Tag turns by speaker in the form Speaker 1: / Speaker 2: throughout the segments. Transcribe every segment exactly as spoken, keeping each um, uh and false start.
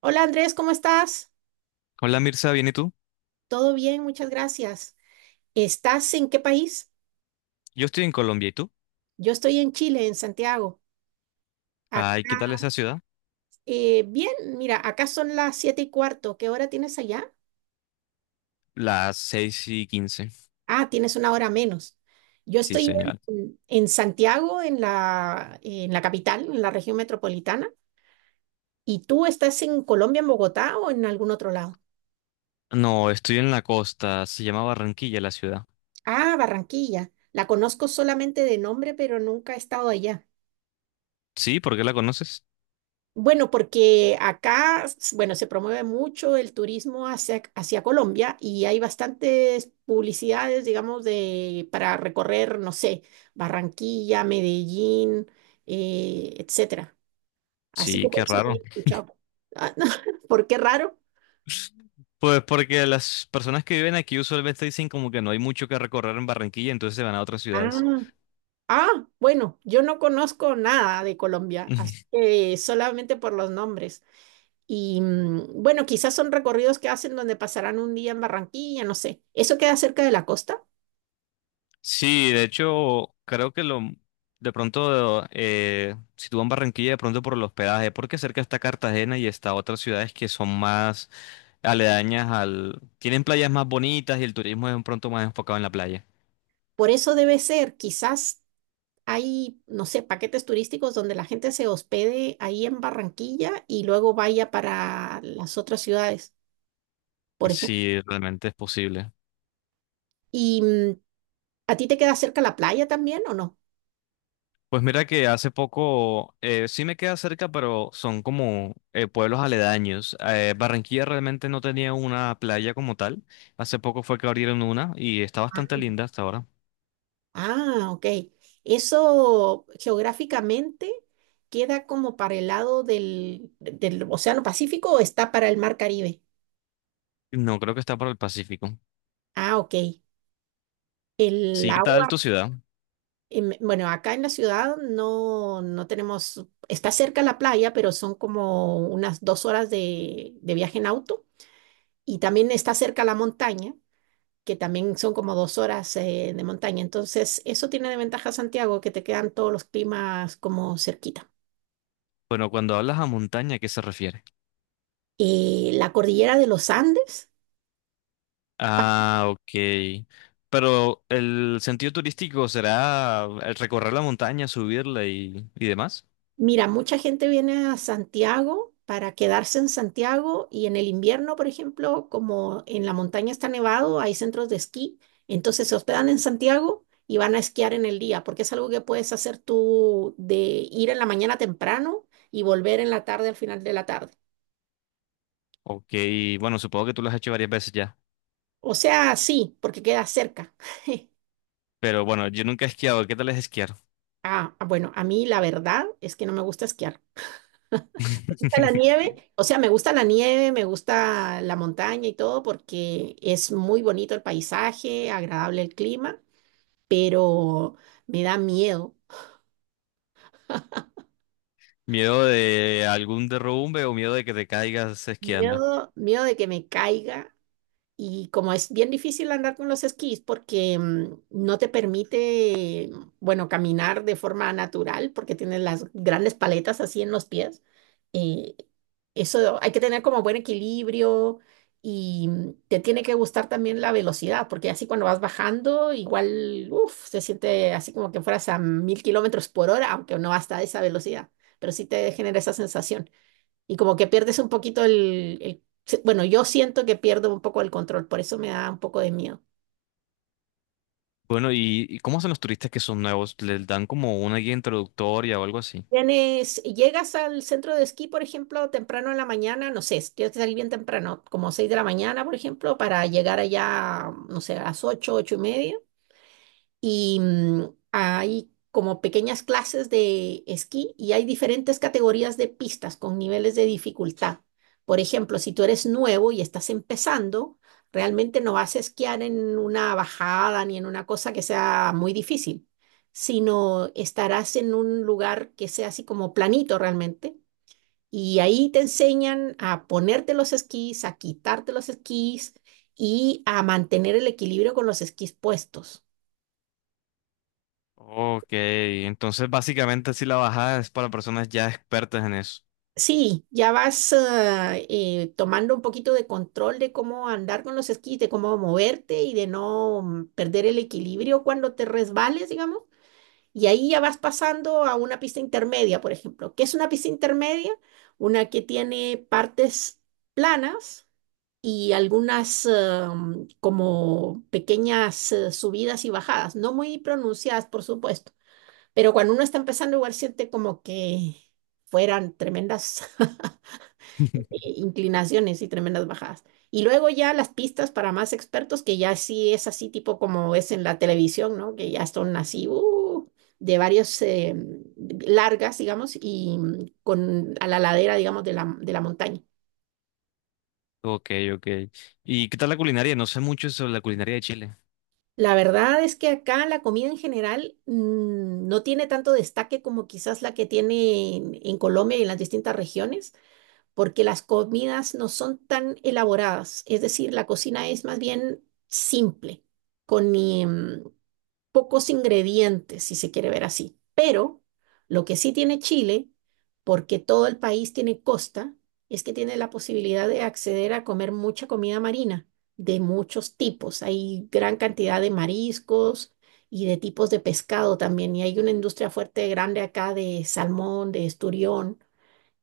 Speaker 1: Hola Andrés, ¿cómo estás?
Speaker 2: Hola Mirza, ¿bien y tú?
Speaker 1: Todo bien, muchas gracias. ¿Estás en qué país?
Speaker 2: Yo estoy en Colombia, ¿y tú?
Speaker 1: Yo estoy en Chile, en Santiago.
Speaker 2: Ay, ¿qué tal
Speaker 1: Acá,
Speaker 2: esa ciudad?
Speaker 1: eh, bien. Mira, acá son las siete y cuarto. ¿Qué hora tienes allá?
Speaker 2: Las seis y quince.
Speaker 1: Ah, tienes una hora menos. Yo
Speaker 2: Sí,
Speaker 1: estoy
Speaker 2: señor.
Speaker 1: en, en Santiago, en la, en la capital, en la región metropolitana. ¿Y tú estás en Colombia, en Bogotá o en algún otro lado?
Speaker 2: No, estoy en la costa, se llama Barranquilla la ciudad.
Speaker 1: Ah, Barranquilla. La conozco solamente de nombre, pero nunca he estado allá.
Speaker 2: Sí, ¿por qué la conoces?
Speaker 1: Bueno, porque acá, s- bueno, se promueve mucho el turismo hacia, hacia Colombia y hay bastantes publicidades, digamos, de, para recorrer, no sé, Barranquilla, Medellín, eh, etcétera. Así que
Speaker 2: Sí,
Speaker 1: por
Speaker 2: qué
Speaker 1: eso te
Speaker 2: raro.
Speaker 1: había escuchado. Ah, ¿por qué raro?
Speaker 2: Pues porque las personas que viven aquí usualmente dicen como que no hay mucho que recorrer en Barranquilla, entonces se van a otras ciudades.
Speaker 1: Ah, ah, bueno, yo no conozco nada de Colombia, así que solamente por los nombres. Y mm, bueno, quizás son recorridos que hacen donde pasarán un día en Barranquilla, no sé. ¿Eso queda cerca de la costa?
Speaker 2: Sí, de hecho, creo que lo de pronto, eh, si tú vas a Barranquilla, de pronto por el hospedaje, porque cerca está Cartagena y está otras ciudades que son más aledañas al tienen playas más bonitas y el turismo es de pronto más enfocado en la playa.
Speaker 1: Por eso debe ser. Quizás hay, no sé, paquetes turísticos donde la gente se hospede ahí en Barranquilla y luego vaya para las otras ciudades, por ejemplo.
Speaker 2: Sí, realmente es posible.
Speaker 1: ¿Y mm, a ti te queda cerca la playa también o no?
Speaker 2: Pues mira que hace poco, eh, sí me queda cerca, pero son como eh, pueblos aledaños. Eh, Barranquilla realmente no tenía una playa como tal. Hace poco fue que abrieron una y está
Speaker 1: Ah,
Speaker 2: bastante linda hasta ahora.
Speaker 1: Ah, ok. Eso geográficamente queda como para el lado del, del Océano Pacífico, o está para el Mar Caribe.
Speaker 2: No creo que está para el Pacífico.
Speaker 1: Ah, ok. El
Speaker 2: Sí, ¿qué tal
Speaker 1: agua.
Speaker 2: tu ciudad?
Speaker 1: Em, Bueno, acá en la ciudad no, no tenemos, está cerca la playa, pero son como unas dos horas de, de viaje en auto, y también está cerca la montaña, que también son como dos horas eh, de montaña. Entonces, eso tiene de ventaja Santiago, que te quedan todos los climas como cerquita.
Speaker 2: Bueno, cuando hablas a montaña, ¿a qué se refiere?
Speaker 1: Eh, la cordillera de los Andes.
Speaker 2: Ah, ok. Pero el sentido turístico será el recorrer la montaña, subirla y, y demás.
Speaker 1: Mira, mucha gente viene a Santiago para quedarse en Santiago, y en el invierno, por ejemplo, como en la montaña está nevado, hay centros de esquí, entonces se hospedan en Santiago y van a esquiar en el día, porque es algo que puedes hacer tú de ir en la mañana temprano y volver en la tarde, al final de la tarde.
Speaker 2: Ok, bueno, supongo que tú lo has hecho varias veces ya.
Speaker 1: O sea, sí, porque queda cerca.
Speaker 2: Pero bueno, yo nunca he esquiado. ¿Qué tal es esquiar?
Speaker 1: Ah, bueno, a mí la verdad es que no me gusta esquiar. Gusta la nieve, o sea, me gusta la nieve, me gusta la montaña y todo, porque es muy bonito el paisaje, agradable el clima, pero me da miedo,
Speaker 2: ¿Miedo de algún derrumbe o miedo de que te caigas esquiando?
Speaker 1: miedo, miedo de que me caiga. Y como es bien difícil andar con los esquís, porque mm, no te permite, bueno, caminar de forma natural porque tienes las grandes paletas así en los pies, eh, eso hay que tener como buen equilibrio, y mm, te tiene que gustar también la velocidad, porque así cuando vas bajando igual, uf, se siente así como que fueras a mil kilómetros por hora, aunque no hasta esa velocidad, pero sí te genera esa sensación. Y como que pierdes un poquito el, el- se- bueno, yo siento que pierdo un poco el control, por eso me da un poco de miedo.
Speaker 2: Bueno, ¿y, y cómo hacen los turistas que son nuevos? ¿Les dan como una guía introductoria o algo así?
Speaker 1: Tienes, llegas al centro de esquí, por ejemplo, temprano en la mañana, no sé, tienes que salir bien temprano, como seis de la mañana, por ejemplo, para llegar allá, no sé, a las ocho, ocho y media. Y mm, hay como pequeñas clases de esquí, y hay diferentes categorías de pistas con niveles de dificultad. Por ejemplo, si tú eres nuevo y estás empezando, realmente no vas a esquiar en una bajada ni en una cosa que sea muy difícil, sino estarás en un lugar que sea así como planito realmente. Y ahí te enseñan a ponerte los esquís, a quitarte los esquís y a mantener el equilibrio con los esquís puestos.
Speaker 2: Ok, entonces básicamente sí la bajada es para personas ya expertas en eso.
Speaker 1: Sí, ya vas ah, eh, tomando un poquito de control de cómo andar con los esquís, de cómo moverte y de no mm, perder el equilibrio cuando te resbales, digamos. Y ahí ya vas pasando a una pista intermedia, por ejemplo. ¿Qué es una pista intermedia? Una que tiene partes planas y algunas ah, mm, como pequeñas eh, subidas y bajadas, no muy pronunciadas, por supuesto. Pero cuando uno está empezando, igual siente como que fueran tremendas. eh, Inclinaciones y tremendas bajadas. Y luego ya las pistas para más expertos, que ya sí es así tipo como es en la televisión, ¿no? Que ya son así uh, de varios eh, largas, digamos, y mm, con a la ladera, digamos, de la, de la montaña.
Speaker 2: Ok, ok. ¿Y qué tal la culinaria? No sé mucho sobre la culinaria de Chile.
Speaker 1: La verdad es que acá la comida en general mm, no tiene tanto destaque como quizás la que tiene en, en Colombia y en las distintas regiones, porque las comidas no son tan elaboradas, es decir, la cocina es más bien simple, con em, pocos ingredientes, si se quiere ver así. Pero lo que sí tiene Chile, porque todo el país tiene costa, es que tiene la posibilidad de acceder a comer mucha comida marina de muchos tipos. Hay gran cantidad de mariscos y de tipos de pescado también, y hay una industria fuerte grande acá de salmón, de esturión,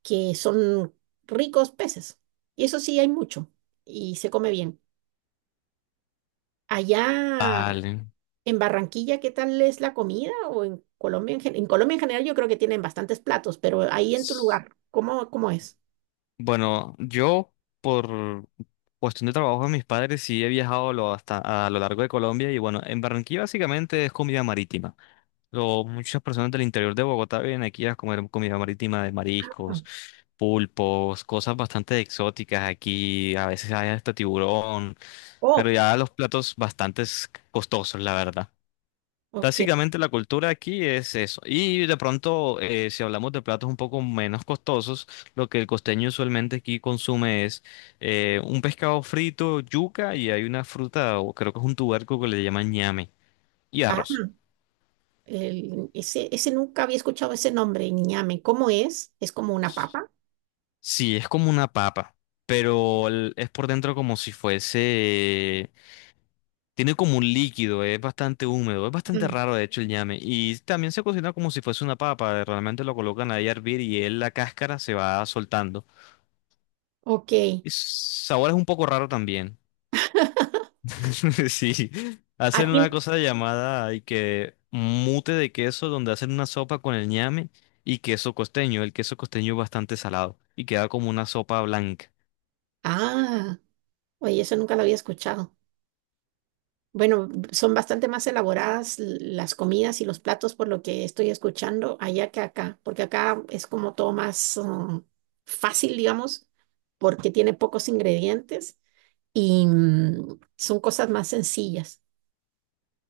Speaker 1: que son ricos peces. Y eso sí hay mucho y se come bien. Allá
Speaker 2: Vale.
Speaker 1: en Barranquilla, ¿qué tal es la comida? O en Colombia en, gen- en Colombia en general, yo creo que tienen bastantes platos, pero ahí en tu
Speaker 2: S-
Speaker 1: lugar, ¿cómo, cómo es?
Speaker 2: Bueno, yo por cuestión de trabajo de mis padres sí he viajado lo- hasta a lo largo de Colombia y bueno, en Barranquilla básicamente es comida marítima. Lo- muchas personas del interior de Bogotá vienen aquí a comer comida marítima de
Speaker 1: Ah,
Speaker 2: mariscos, pulpos, cosas bastante exóticas aquí. A veces hay hasta tiburón. Pero
Speaker 1: Oh,
Speaker 2: ya los platos bastante costosos, la verdad.
Speaker 1: ok.
Speaker 2: Básicamente la cultura aquí es eso. Y de pronto, eh, si hablamos de platos un poco menos costosos, lo que el costeño usualmente aquí consume es eh, un pescado frito, yuca y hay una fruta, o creo que es un tubérculo que le llaman ñame, y
Speaker 1: Ah,
Speaker 2: arroz.
Speaker 1: el- ese, ese nunca había escuchado ese nombre, ñame. ¿Cómo es? ¿Es como una papa?
Speaker 2: Sí, es como una papa, pero el- es por dentro como si fuese tiene como un líquido, es bastante húmedo, es bastante
Speaker 1: Mm.
Speaker 2: raro de hecho el ñame. Y también se cocina como si fuese una papa, eh, realmente lo colocan ahí a hervir y él la cáscara se va soltando.
Speaker 1: Ok.
Speaker 2: Y su sabor es un poco raro también. Sí,
Speaker 1: ¿A
Speaker 2: hacen
Speaker 1: ti?
Speaker 2: una cosa llamada y que mute de queso donde hacen una sopa con el ñame y queso costeño. El queso costeño es bastante salado y queda como una sopa blanca.
Speaker 1: Ah, oye, eso nunca lo había escuchado. Bueno, son bastante más elaboradas l- las comidas y los platos por lo que estoy escuchando allá que acá, porque acá es como todo más um, fácil, digamos, porque tiene pocos ingredientes y mm, son cosas más sencillas.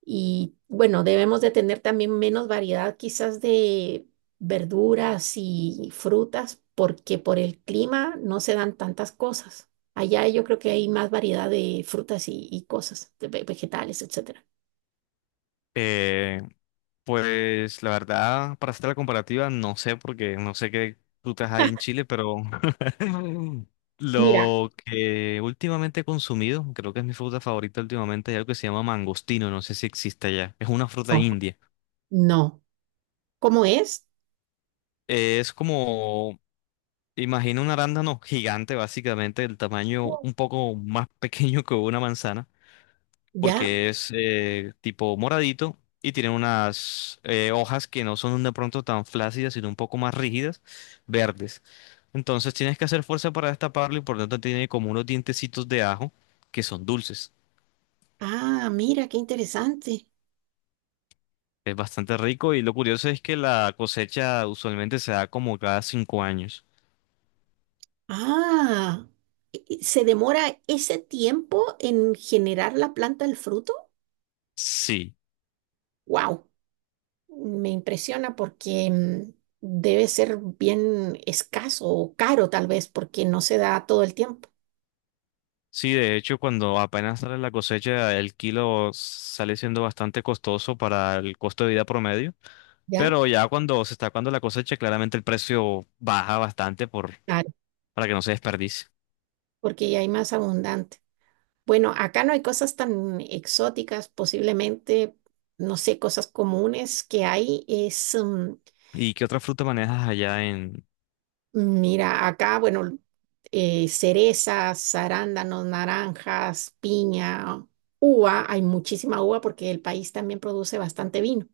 Speaker 1: Y bueno, debemos de tener también menos variedad quizás de verduras y frutas, porque por el clima no se dan tantas cosas. Allá yo creo que hay más variedad de frutas y, y cosas, de ve- vegetales, etcétera.
Speaker 2: Eh, pues la verdad, para hacer la comparativa, no sé porque no sé qué frutas hay en Chile, pero
Speaker 1: Mira,
Speaker 2: lo que últimamente he consumido, creo que es mi fruta favorita últimamente, es algo que se llama mangostino, no sé si existe allá. Es una fruta
Speaker 1: no,
Speaker 2: india.
Speaker 1: no. ¿Cómo es?
Speaker 2: Es como, imagina un arándano gigante, básicamente, del tamaño
Speaker 1: No.
Speaker 2: un poco más pequeño que una manzana,
Speaker 1: ¿Ya?
Speaker 2: porque es eh, tipo moradito y tiene unas eh, hojas que no son de pronto tan flácidas, sino un poco más rígidas, verdes. Entonces tienes que hacer fuerza para destaparlo y por lo tanto tiene como unos dientecitos de ajo que son dulces.
Speaker 1: Ah, mira, qué interesante.
Speaker 2: Es bastante rico y lo curioso es que la cosecha usualmente se da como cada cinco años.
Speaker 1: Ah, ¿y- y ¿se demora ese tiempo en generar la planta del fruto?
Speaker 2: Sí,
Speaker 1: Wow, me impresiona, porque mm, debe ser bien escaso o caro tal vez, porque no se da todo el tiempo,
Speaker 2: sí, de hecho cuando apenas sale la cosecha el kilo sale siendo bastante costoso para el costo de vida promedio,
Speaker 1: ¿ya?
Speaker 2: pero ya cuando se está acabando la cosecha claramente el precio baja bastante por,
Speaker 1: Claro,
Speaker 2: para que no se desperdicie.
Speaker 1: porque ya hay más abundante. Bueno, acá no hay cosas tan exóticas, posiblemente, no sé. Cosas comunes que hay es... mm,
Speaker 2: ¿Y qué otra fruta manejas allá en
Speaker 1: Mira, acá, bueno, eh, cerezas, arándanos, naranjas, piña, uva, hay muchísima uva porque el país también produce bastante vino.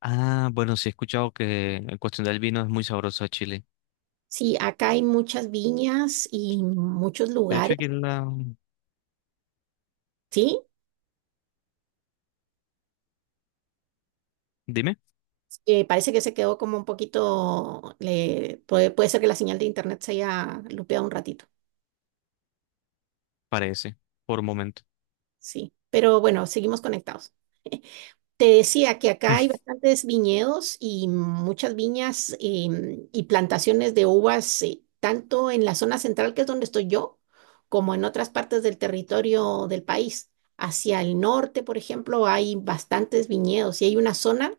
Speaker 2: Ah, bueno, sí he escuchado que en cuestión del vino es muy sabroso a Chile.
Speaker 1: Sí, acá hay muchas viñas y muchos
Speaker 2: De hecho
Speaker 1: lugares,
Speaker 2: aquí en la
Speaker 1: ¿sí?
Speaker 2: Dime,
Speaker 1: Eh, parece que se quedó como un poquito, le- puede, puede, ser que la señal de internet se haya lupeado un ratito,
Speaker 2: parece, por un momento.
Speaker 1: sí. Pero bueno, seguimos conectados. Te decía que acá hay bastantes viñedos y muchas viñas, em, y plantaciones de uvas, eh, tanto en la zona central, que es donde estoy yo, como en otras partes del territorio del país. Hacia el norte, por ejemplo, hay bastantes viñedos, y hay una zona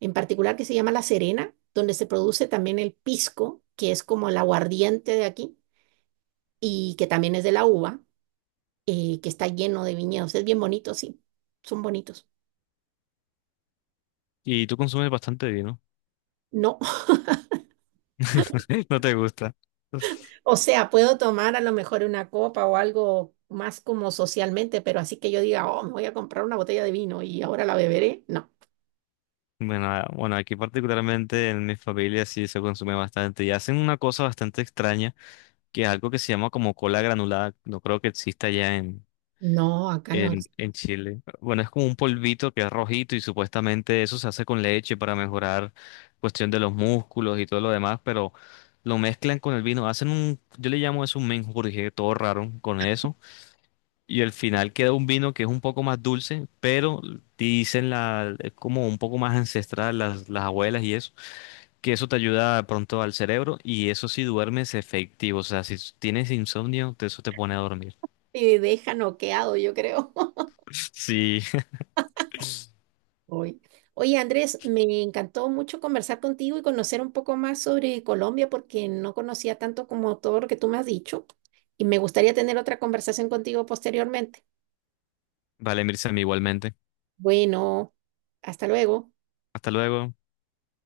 Speaker 1: en particular que se llama La Serena, donde se produce también el pisco, que es como el aguardiente de aquí y que también es de la uva, eh, que está lleno de viñedos. Es bien bonito, sí, son bonitos.
Speaker 2: Y tú consumes bastante vino.
Speaker 1: No,
Speaker 2: No te gusta.
Speaker 1: o sea, puedo tomar a lo mejor una copa o algo más como socialmente, pero así que yo diga, oh, me voy a comprar una botella de vino y ahora la beberé, no.
Speaker 2: Bueno, ah, bueno, aquí particularmente en mi familia sí se consume bastante y hacen una cosa bastante extraña, que es algo que se llama como cola granulada, no creo que exista ya en,
Speaker 1: No, acá no.
Speaker 2: en, en Chile. Bueno, es como un polvito que es rojito y supuestamente eso se hace con leche para mejorar cuestión de los músculos y todo lo demás, pero lo mezclan con el vino, hacen un, yo le llamo eso un menjurje, todo raro con eso. Y al final queda un vino que es un poco más dulce, pero dicen la, es como un poco más ancestral, las, las abuelas y eso, que eso te ayuda de pronto al cerebro y eso si duermes efectivo, o sea, si tienes insomnio, te- eso te pone a dormir.
Speaker 1: Te deja noqueado, yo creo.
Speaker 2: Sí,
Speaker 1: Hoy. Oye, Andrés, me encantó mucho conversar contigo y conocer un poco más sobre Colombia, porque no conocía tanto como todo lo que tú me has dicho, y me gustaría tener otra conversación contigo posteriormente.
Speaker 2: vale, Mirza, igualmente.
Speaker 1: Bueno, hasta luego.
Speaker 2: Hasta luego.